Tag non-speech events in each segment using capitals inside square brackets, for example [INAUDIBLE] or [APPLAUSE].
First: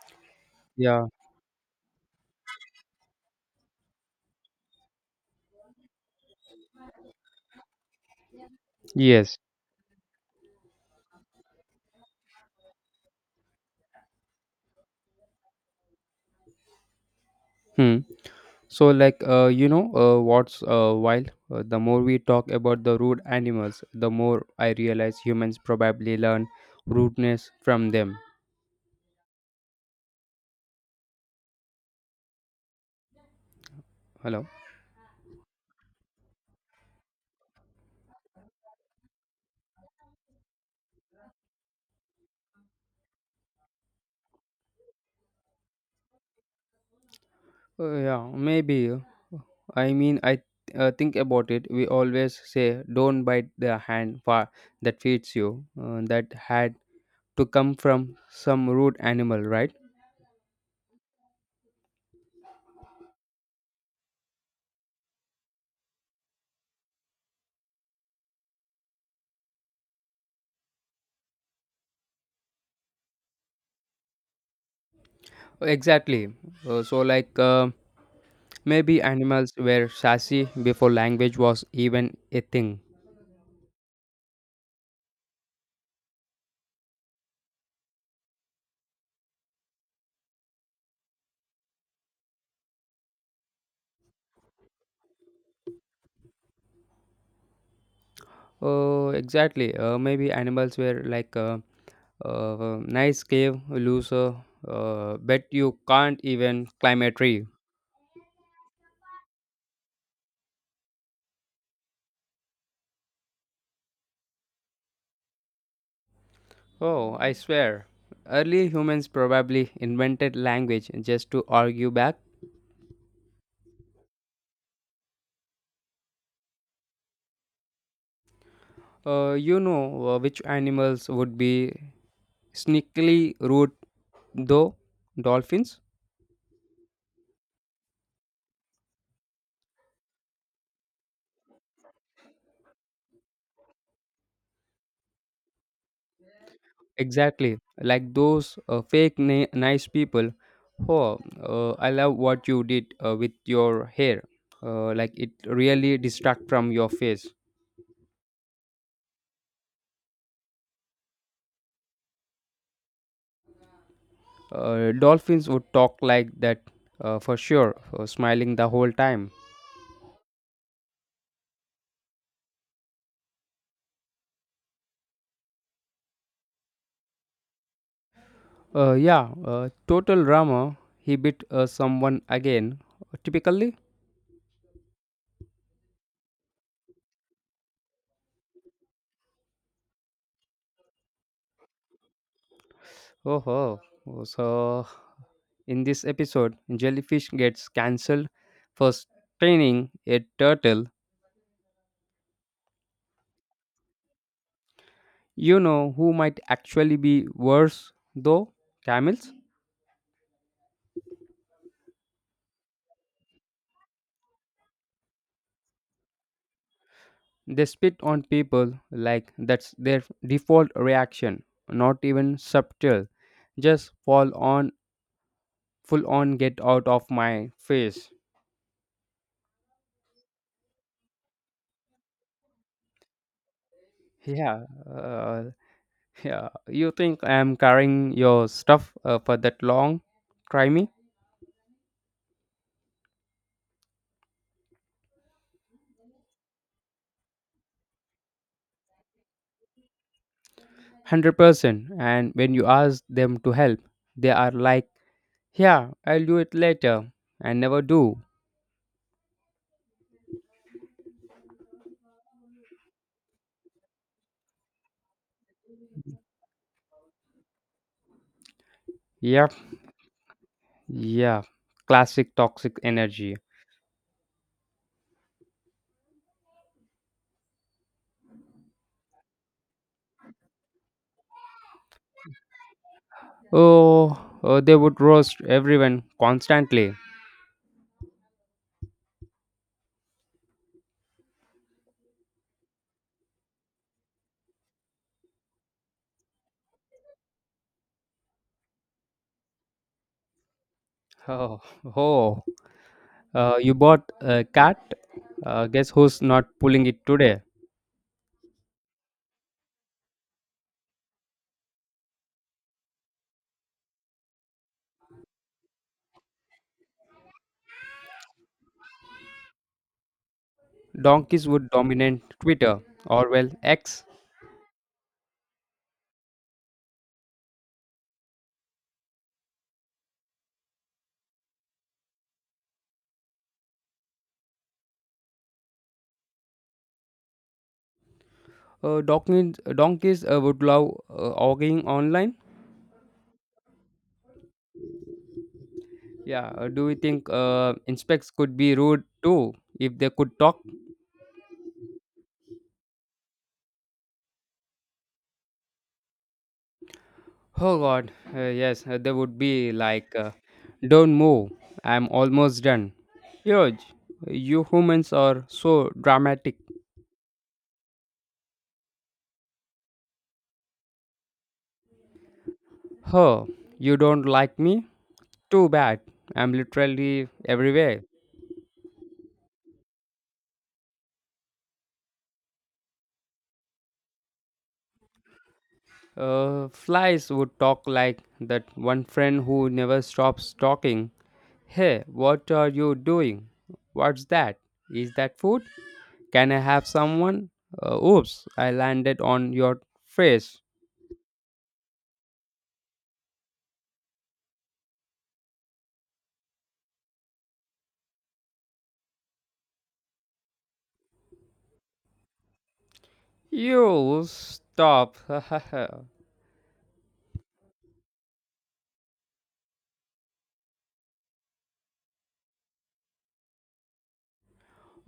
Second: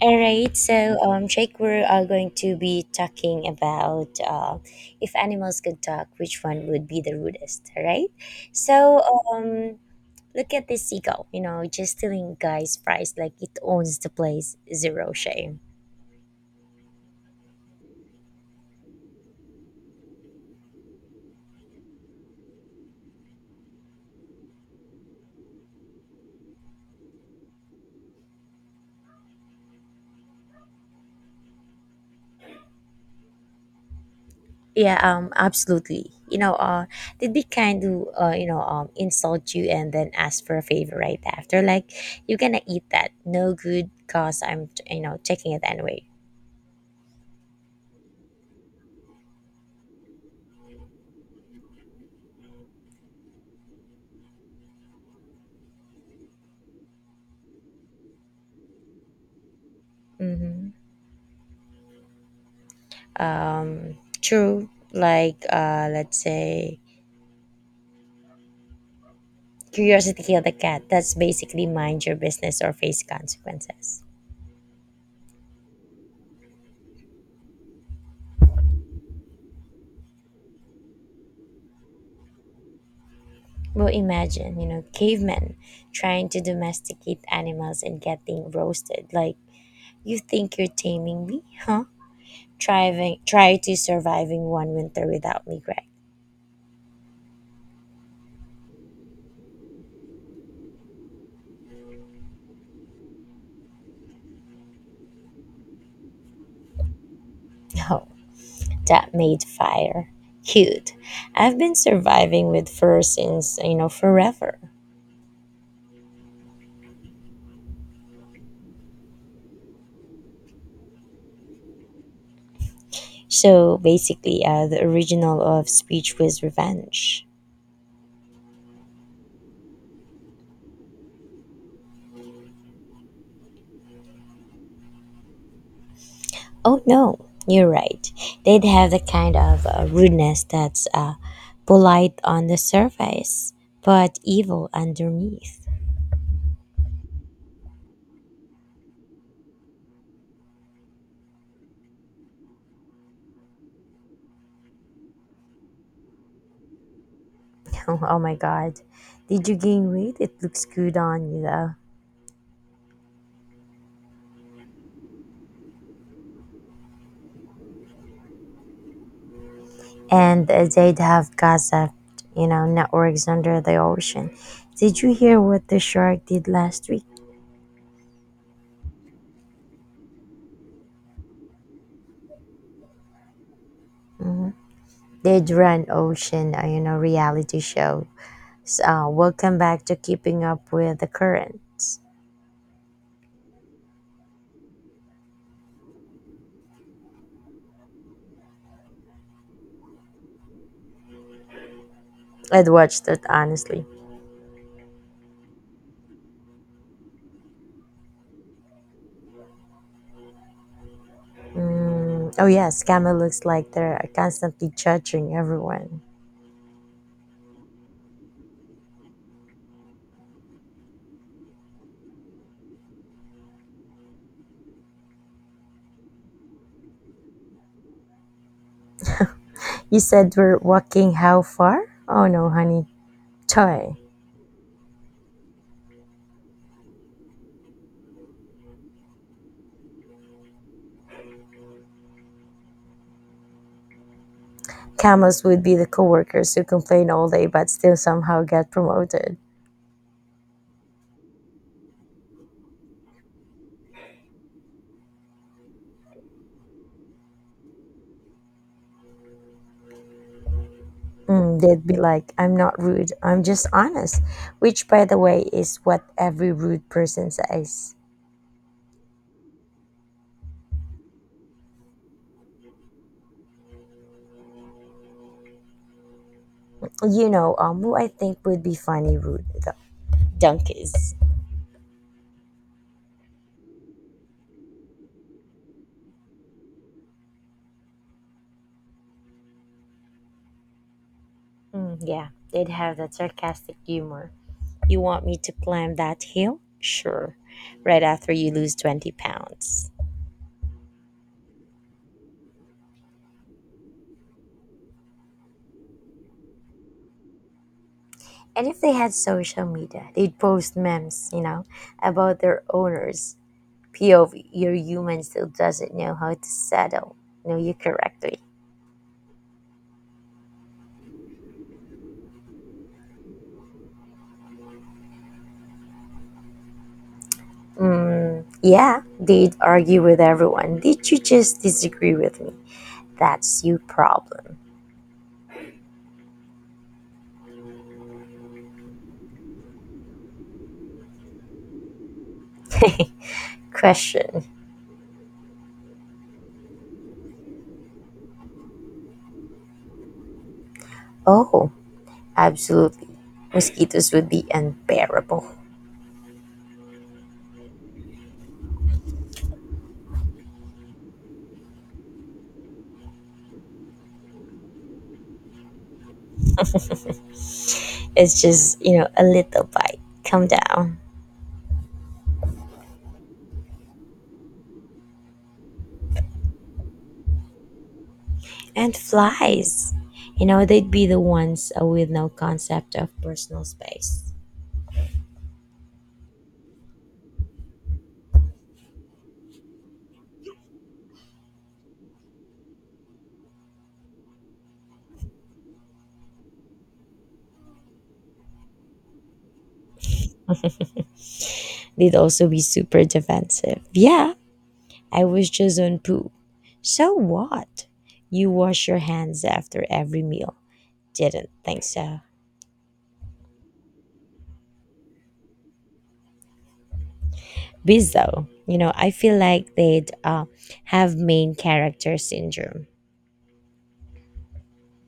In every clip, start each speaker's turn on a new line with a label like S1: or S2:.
S1: All right,
S2: Yeah.
S1: Jake, we're going to be talking about if animals could talk, which one would be the rudest, all right? So
S2: Yes.
S1: um, Look at this seagull, you know, just stealing guys' prize like it owns the place, zero shame.
S2: Hmm. So, like, what's wild? The more we talk about the rude animals, the more I realize humans probably learn rudeness from them. Hello.
S1: Yeah, absolutely. They'd be kind to, insult you and then ask for a favor right after. Like, you're gonna eat that. No good, cause I'm, you know, taking it anyway.
S2: Yeah. Maybe. I mean, I think about it. We always say, "Don't bite the hand far that feeds you." That had to come from some rude animal, right?
S1: Mm-hmm. True. Let's say, curiosity killed the cat. That's basically mind your business or face consequences.
S2: Exactly. So, like, maybe animals were sassy before language was even a thing.
S1: Well, imagine, you know, cavemen trying to domesticate animals and getting roasted. Like, you think you're taming me, huh? Thriving, try to surviving one winter without me, Greg.
S2: Oh, exactly. Maybe animals were like nice cave loser. Bet you can't even climb a tree.
S1: No, that made fire. Cute. I've been surviving with fur since, you know, forever.
S2: Oh, I swear. Early humans probably invented language just to argue back.
S1: So basically, the original of Speech was revenge.
S2: Which animals would be sneakily rude though? Dolphins?
S1: Oh no, you're right. They'd have the kind of rudeness that's polite on the surface, but evil underneath. [LAUGHS]
S2: Exactly, like those fake nice people. Oh, I love what you did with your hair. Like it really distract from your face.
S1: Oh, my god. Did you gain weight? It looks good on you though.
S2: Dolphins would talk like that for sure, smiling the whole time.
S1: And they'd have gossip, you know, networks under the ocean. Did you hear what the shark did last week?
S2: Yeah, total drama. He bit someone again. Typically.
S1: They'd run ocean, reality show. So, welcome back to Keeping Up with the Currents.
S2: Oh, oh. Oh, so in this episode, jellyfish gets cancelled for staining a turtle.
S1: I'd watched it honestly.
S2: You know who might actually be worse though? Camels.
S1: Mm, oh, yes, Camel looks like they're constantly judging everyone.
S2: They spit on people like that's their default reaction, not even subtle. Just full on, get out of my face.
S1: You said we're walking how far? Oh no, honey. Toy.
S2: Yeah, uh, yeah. You think I'm carrying your stuff for that long? Try me.
S1: Camels would be the coworkers who complain all day but still somehow get promoted.
S2: 100%. And when you ask them to help, they are like, yeah, I'll do it later, and never do.
S1: Mm, they'd be like, I'm not rude, I'm just honest. Which, by the way, is what every rude person says.
S2: Yep. Yeah, classic toxic energy.
S1: Who I think would be funny rude, though. Donkeys.
S2: Oh, they would roast everyone constantly.
S1: Mm, yeah, they'd have that sarcastic humor. You want me to climb that hill? Sure. Right after you lose 20 pounds.
S2: Oh, [LAUGHS] oh. You bought a cat? Guess who's not pulling it today?
S1: And if they had social media, they'd post memes, you know, about their owners. POV, your human still doesn't know how to settle. Know you correctly.
S2: Donkeys would dominate Twitter, or well, X.
S1: Mm, yeah, they'd argue with everyone. Did you just disagree with me? That's your problem.
S2: Donkeys would love arguing online.
S1: [LAUGHS] Question.
S2: Yeah, do you think inspects could be rude too if they could talk?
S1: Oh, absolutely. Mosquitoes would be unbearable.
S2: Oh God, yes, they would be like, don't move, I'm almost done. Huge, you humans are so dramatic.
S1: It's just, you know, a little bite. Come down.
S2: Huh, you don't like me? Too bad, I'm literally everywhere.
S1: And flies. You know, they'd be the ones with no concept of personal space.
S2: Flies would talk like that one friend who never stops talking. Hey, what are you doing? What's that? Is that food? Can I have someone? Oops, I landed on your face.
S1: They'd also be super defensive. Yeah, I was just on poo. So what? You wash your hands after every meal. Didn't think so.
S2: You stop. [LAUGHS]
S1: Bees, though, you know, I feel like they'd have main character syndrome.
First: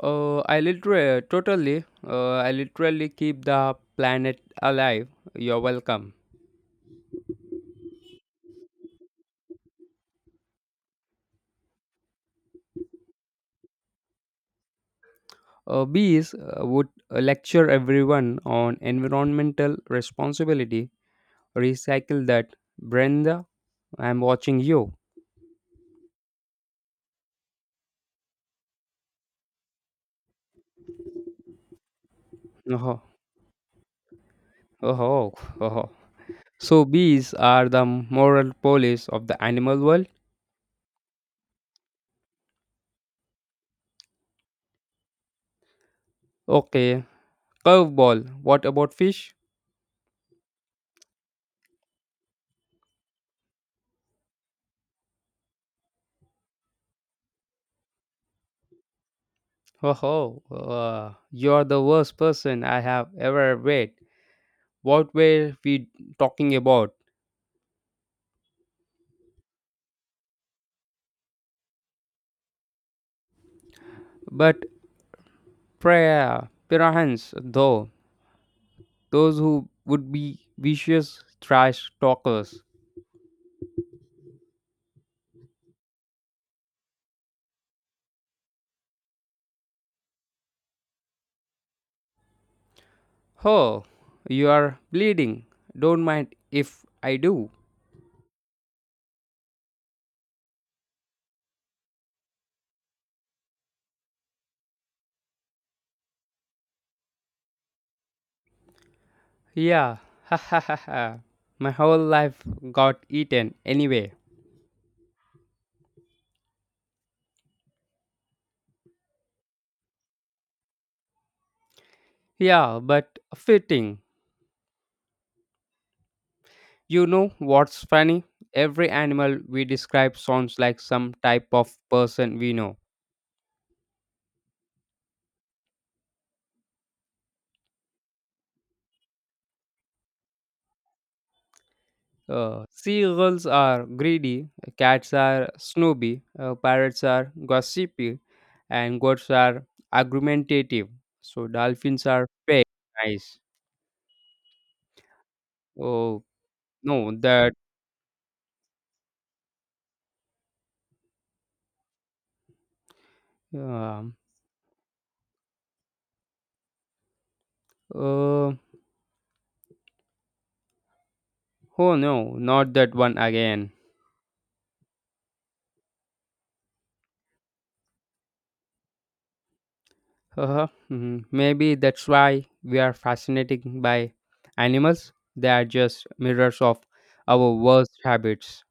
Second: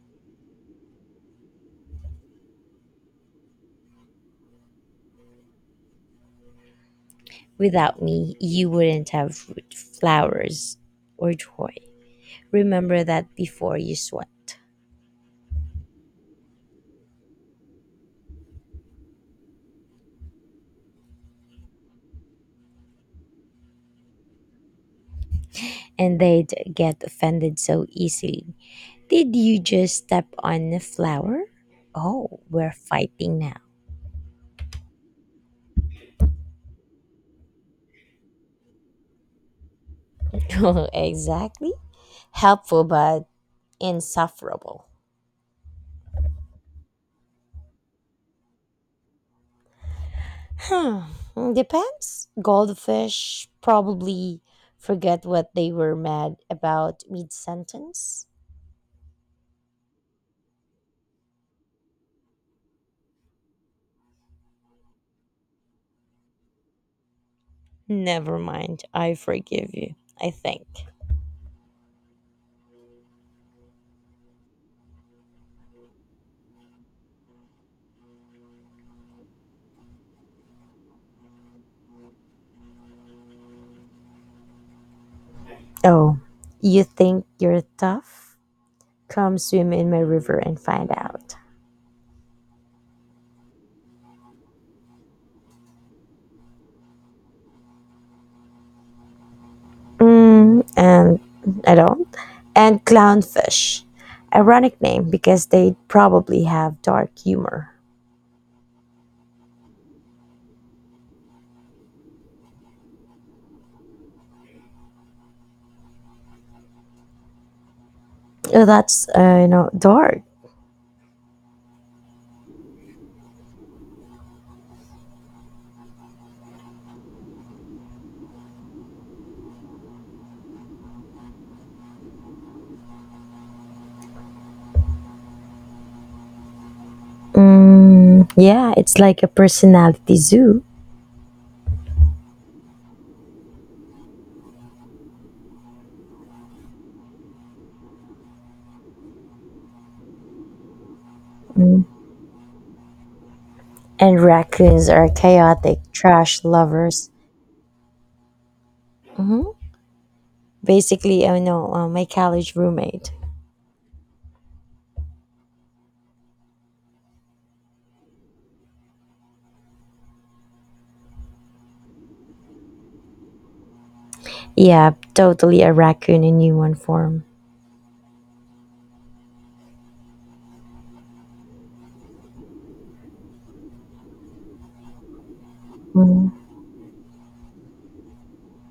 S2: I literally keep the planet alive. You're welcome.
S1: Without me, you wouldn't have fruit, flowers, or joy. Remember that before you sweat.
S2: Bees would lecture everyone on environmental responsibility. Recycle that, Brenda. I'm watching you.
S1: And they'd get offended so easily. Did you just step on a flower? Oh, we're
S2: Oh,
S1: fighting now.
S2: oh, oh. So bees are the moral police of the animal world.
S1: [LAUGHS] Exactly. Helpful, but insufferable.
S2: Okay, curveball. What about fish?
S1: Hmm, depends. Goldfish probably forget what they were mad about mid sentence.
S2: Oh, you're the worst person I have ever met. What were we talking about?
S1: Never mind. I forgive you. I think.
S2: But prayer, perchance, though, those who would be vicious trash talkers.
S1: Oh, you think you're tough? Come swim in my river and find out.
S2: Oh, you are bleeding. Don't mind if I do.
S1: Mm, and I don't. And clownfish. Ironic name because they probably have dark humor.
S2: Yeah, [LAUGHS] ha ha ha ha. My whole life got eaten anyway.
S1: Oh, that's, dark.
S2: Yeah, but fitting. You know what's funny? Every animal we describe sounds like some type of person we know.
S1: Mm, yeah, it's like a personality zoo.
S2: Seagulls are greedy, cats are snobby, parrots are gossipy, and goats are argumentative. So
S1: Mm.
S2: dolphins are nice.
S1: And raccoons are chaotic,
S2: Oh
S1: trash lovers.
S2: no, that.
S1: Hmm. Basically, I know my college roommate.
S2: um uh, oh no, not that one again.
S1: Yeah, totally a raccoon in human form.
S2: Uh-huh. Mhm. Maybe that's why we are fascinated by animals. They are just mirrors of our worst habits.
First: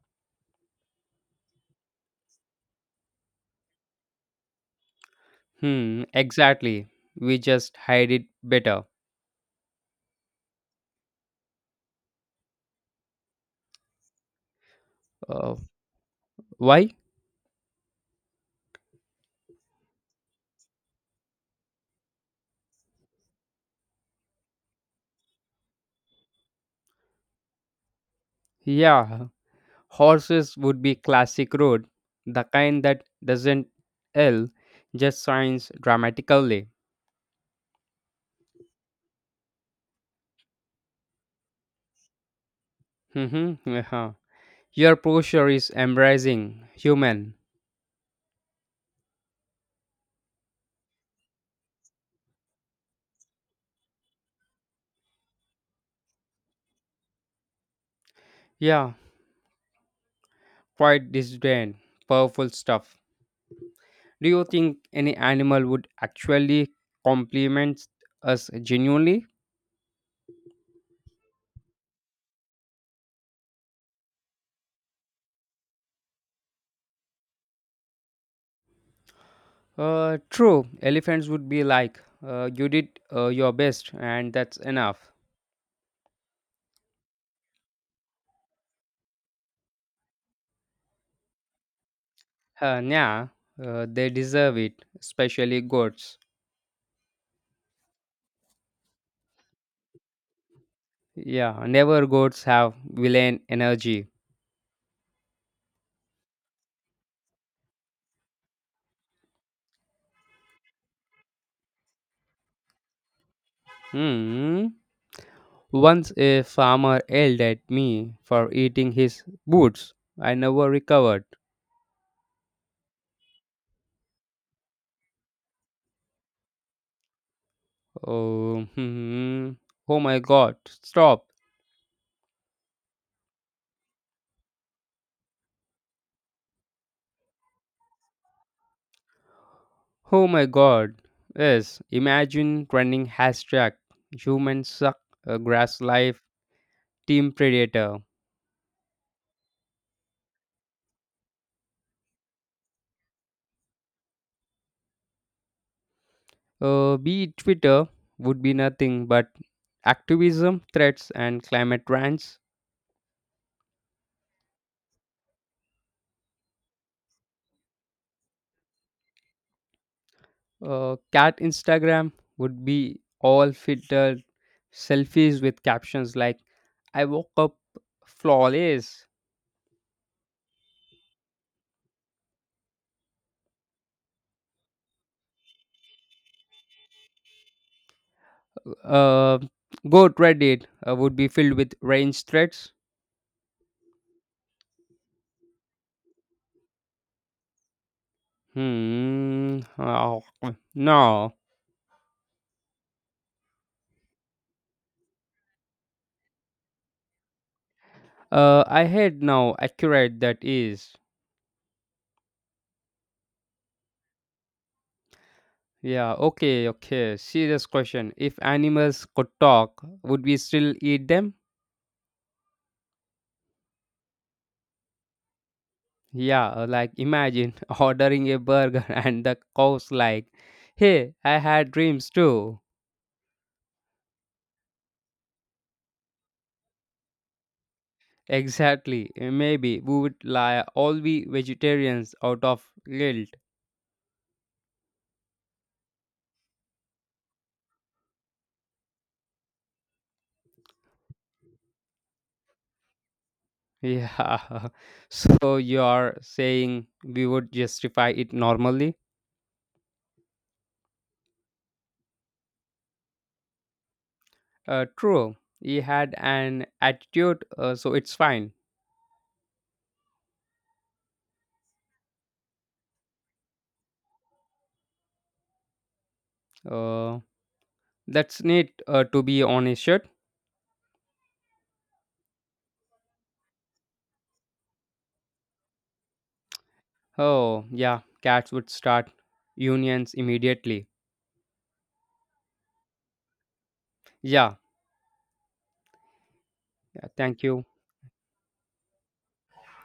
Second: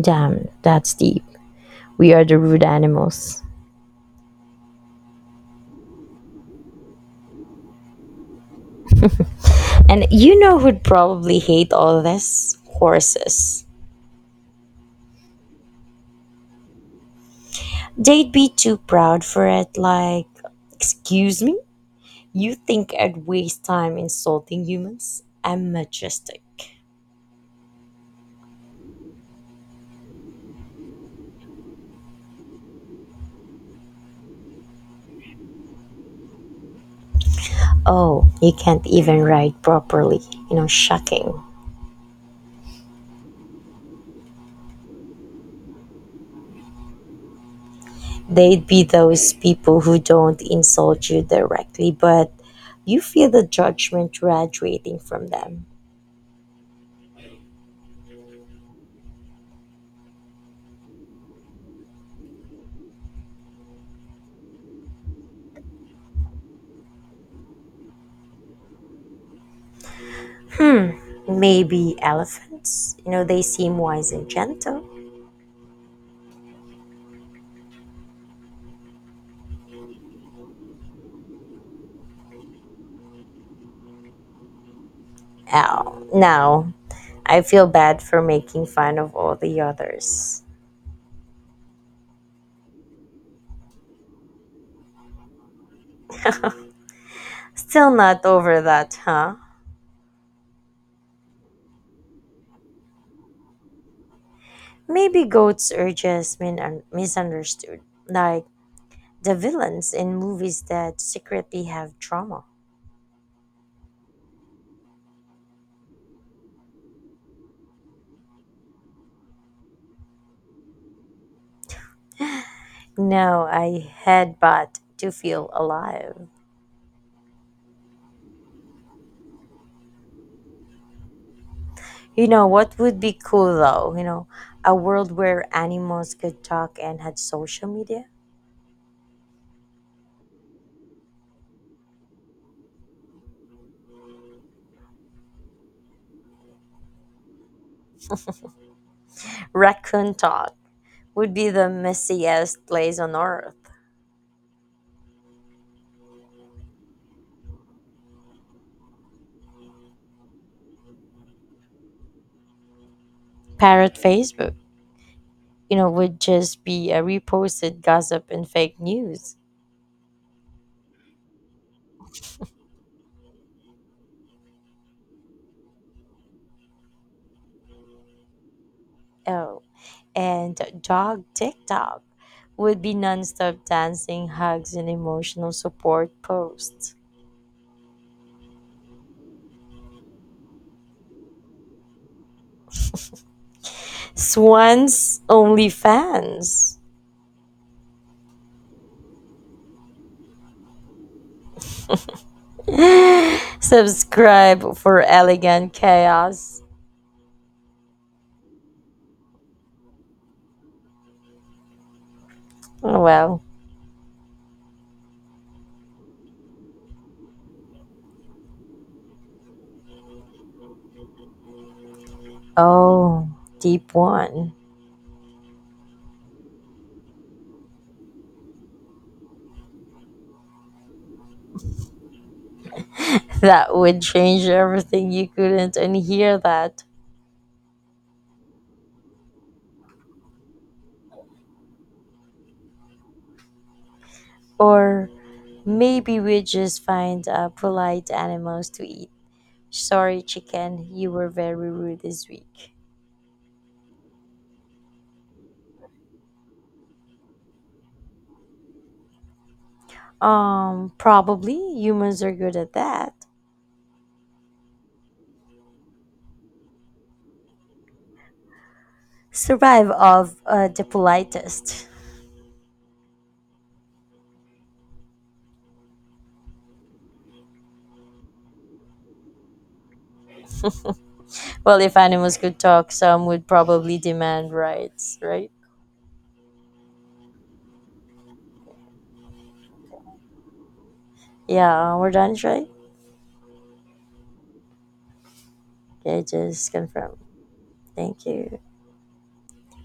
S1: Damn, that's deep. We are the rude animals.
S2: Hmm, exactly. We just hide it better.
S1: And you know who'd probably hate all this? Horses.
S2: Uh, why?
S1: They'd be too proud for it, like, excuse me? You think I'd waste time insulting humans? I'm majestic.
S2: Yeah, horses would be classic road, the kind that doesn't L, just signs dramatically.
S1: Oh, you can't even ride properly. You know, shocking.
S2: Mm-hmm. Uh-huh. Your posture is embracing, human.
S1: They'd be those people who don't insult you directly, but you feel the judgment graduating from them.
S2: Yeah, quite disdain, powerful stuff. Do you think any animal would actually compliment us genuinely?
S1: Maybe elephants? You know, they seem wise and gentle.
S2: True, elephants would be like, you did your best and that's enough.
S1: Ow. Now, I feel bad for making fun of all the others.
S2: Yeah, they deserve it, especially goats.
S1: Still not over that, huh?
S2: Yeah, never goats have villain energy.
S1: Maybe goats are just misunderstood, like the villains in movies that secretly have trauma.
S2: Hmm. Once a farmer yelled at me for eating his boots. I never recovered.
S1: No, I headbutt to feel alive.
S2: Oh, [LAUGHS] oh my god, stop.
S1: You know, what would be cool though? You know, a world where animals could talk and had social media?
S2: Oh my god. Yes, imagine running #HumansSuck, grass life, team predator.
S1: Raccoon talk would be the messiest place on earth.
S2: Be Twitter would be nothing but activism, threats, and climate rants.
S1: Parrot Facebook, you know, would just be a reposted gossip and fake news.
S2: Cat Instagram would be all filtered selfies with captions like I woke up flawless.
S1: Oh, and dog TikTok would be nonstop dancing, hugs, and emotional support posts.
S2: Uh, Goat Reddit would be filled with range threats.
S1: Swans OnlyFans,
S2: Hmm. Oh, no.
S1: [GASPS] [LAUGHS] subscribe for elegant chaos.
S2: I had now accurate that is.
S1: Oh, well,
S2: Yeah, okay, okay. Serious question. If animals could talk, would we still eat them?
S1: oh, deep one.
S2: Yeah, like imagine [LAUGHS] ordering a burger [LAUGHS] and the cow's like, hey, I had dreams too.
S1: That would change everything. You couldn't unhear that.
S2: Exactly. Maybe we would lie all be vegetarians out of guilt.
S1: Or maybe we just find polite animals to eat. Sorry, chicken, you were very rude this week.
S2: Yeah. [LAUGHS] So you're saying we would justify it normally?
S1: Probably humans are good at that.
S2: True. He had an attitude, so it's fine.
S1: Survive of the politest.
S2: Uh, that's neat to be on his shirt.
S1: Well, if animals could talk, some would probably demand rights, right?
S2: Oh, yeah. Cats would start unions immediately.
S1: Yeah, we're done, right?
S2: Yeah.
S1: Okay, just
S2: Yeah,
S1: confirm.
S2: thank you.
S1: Thank you.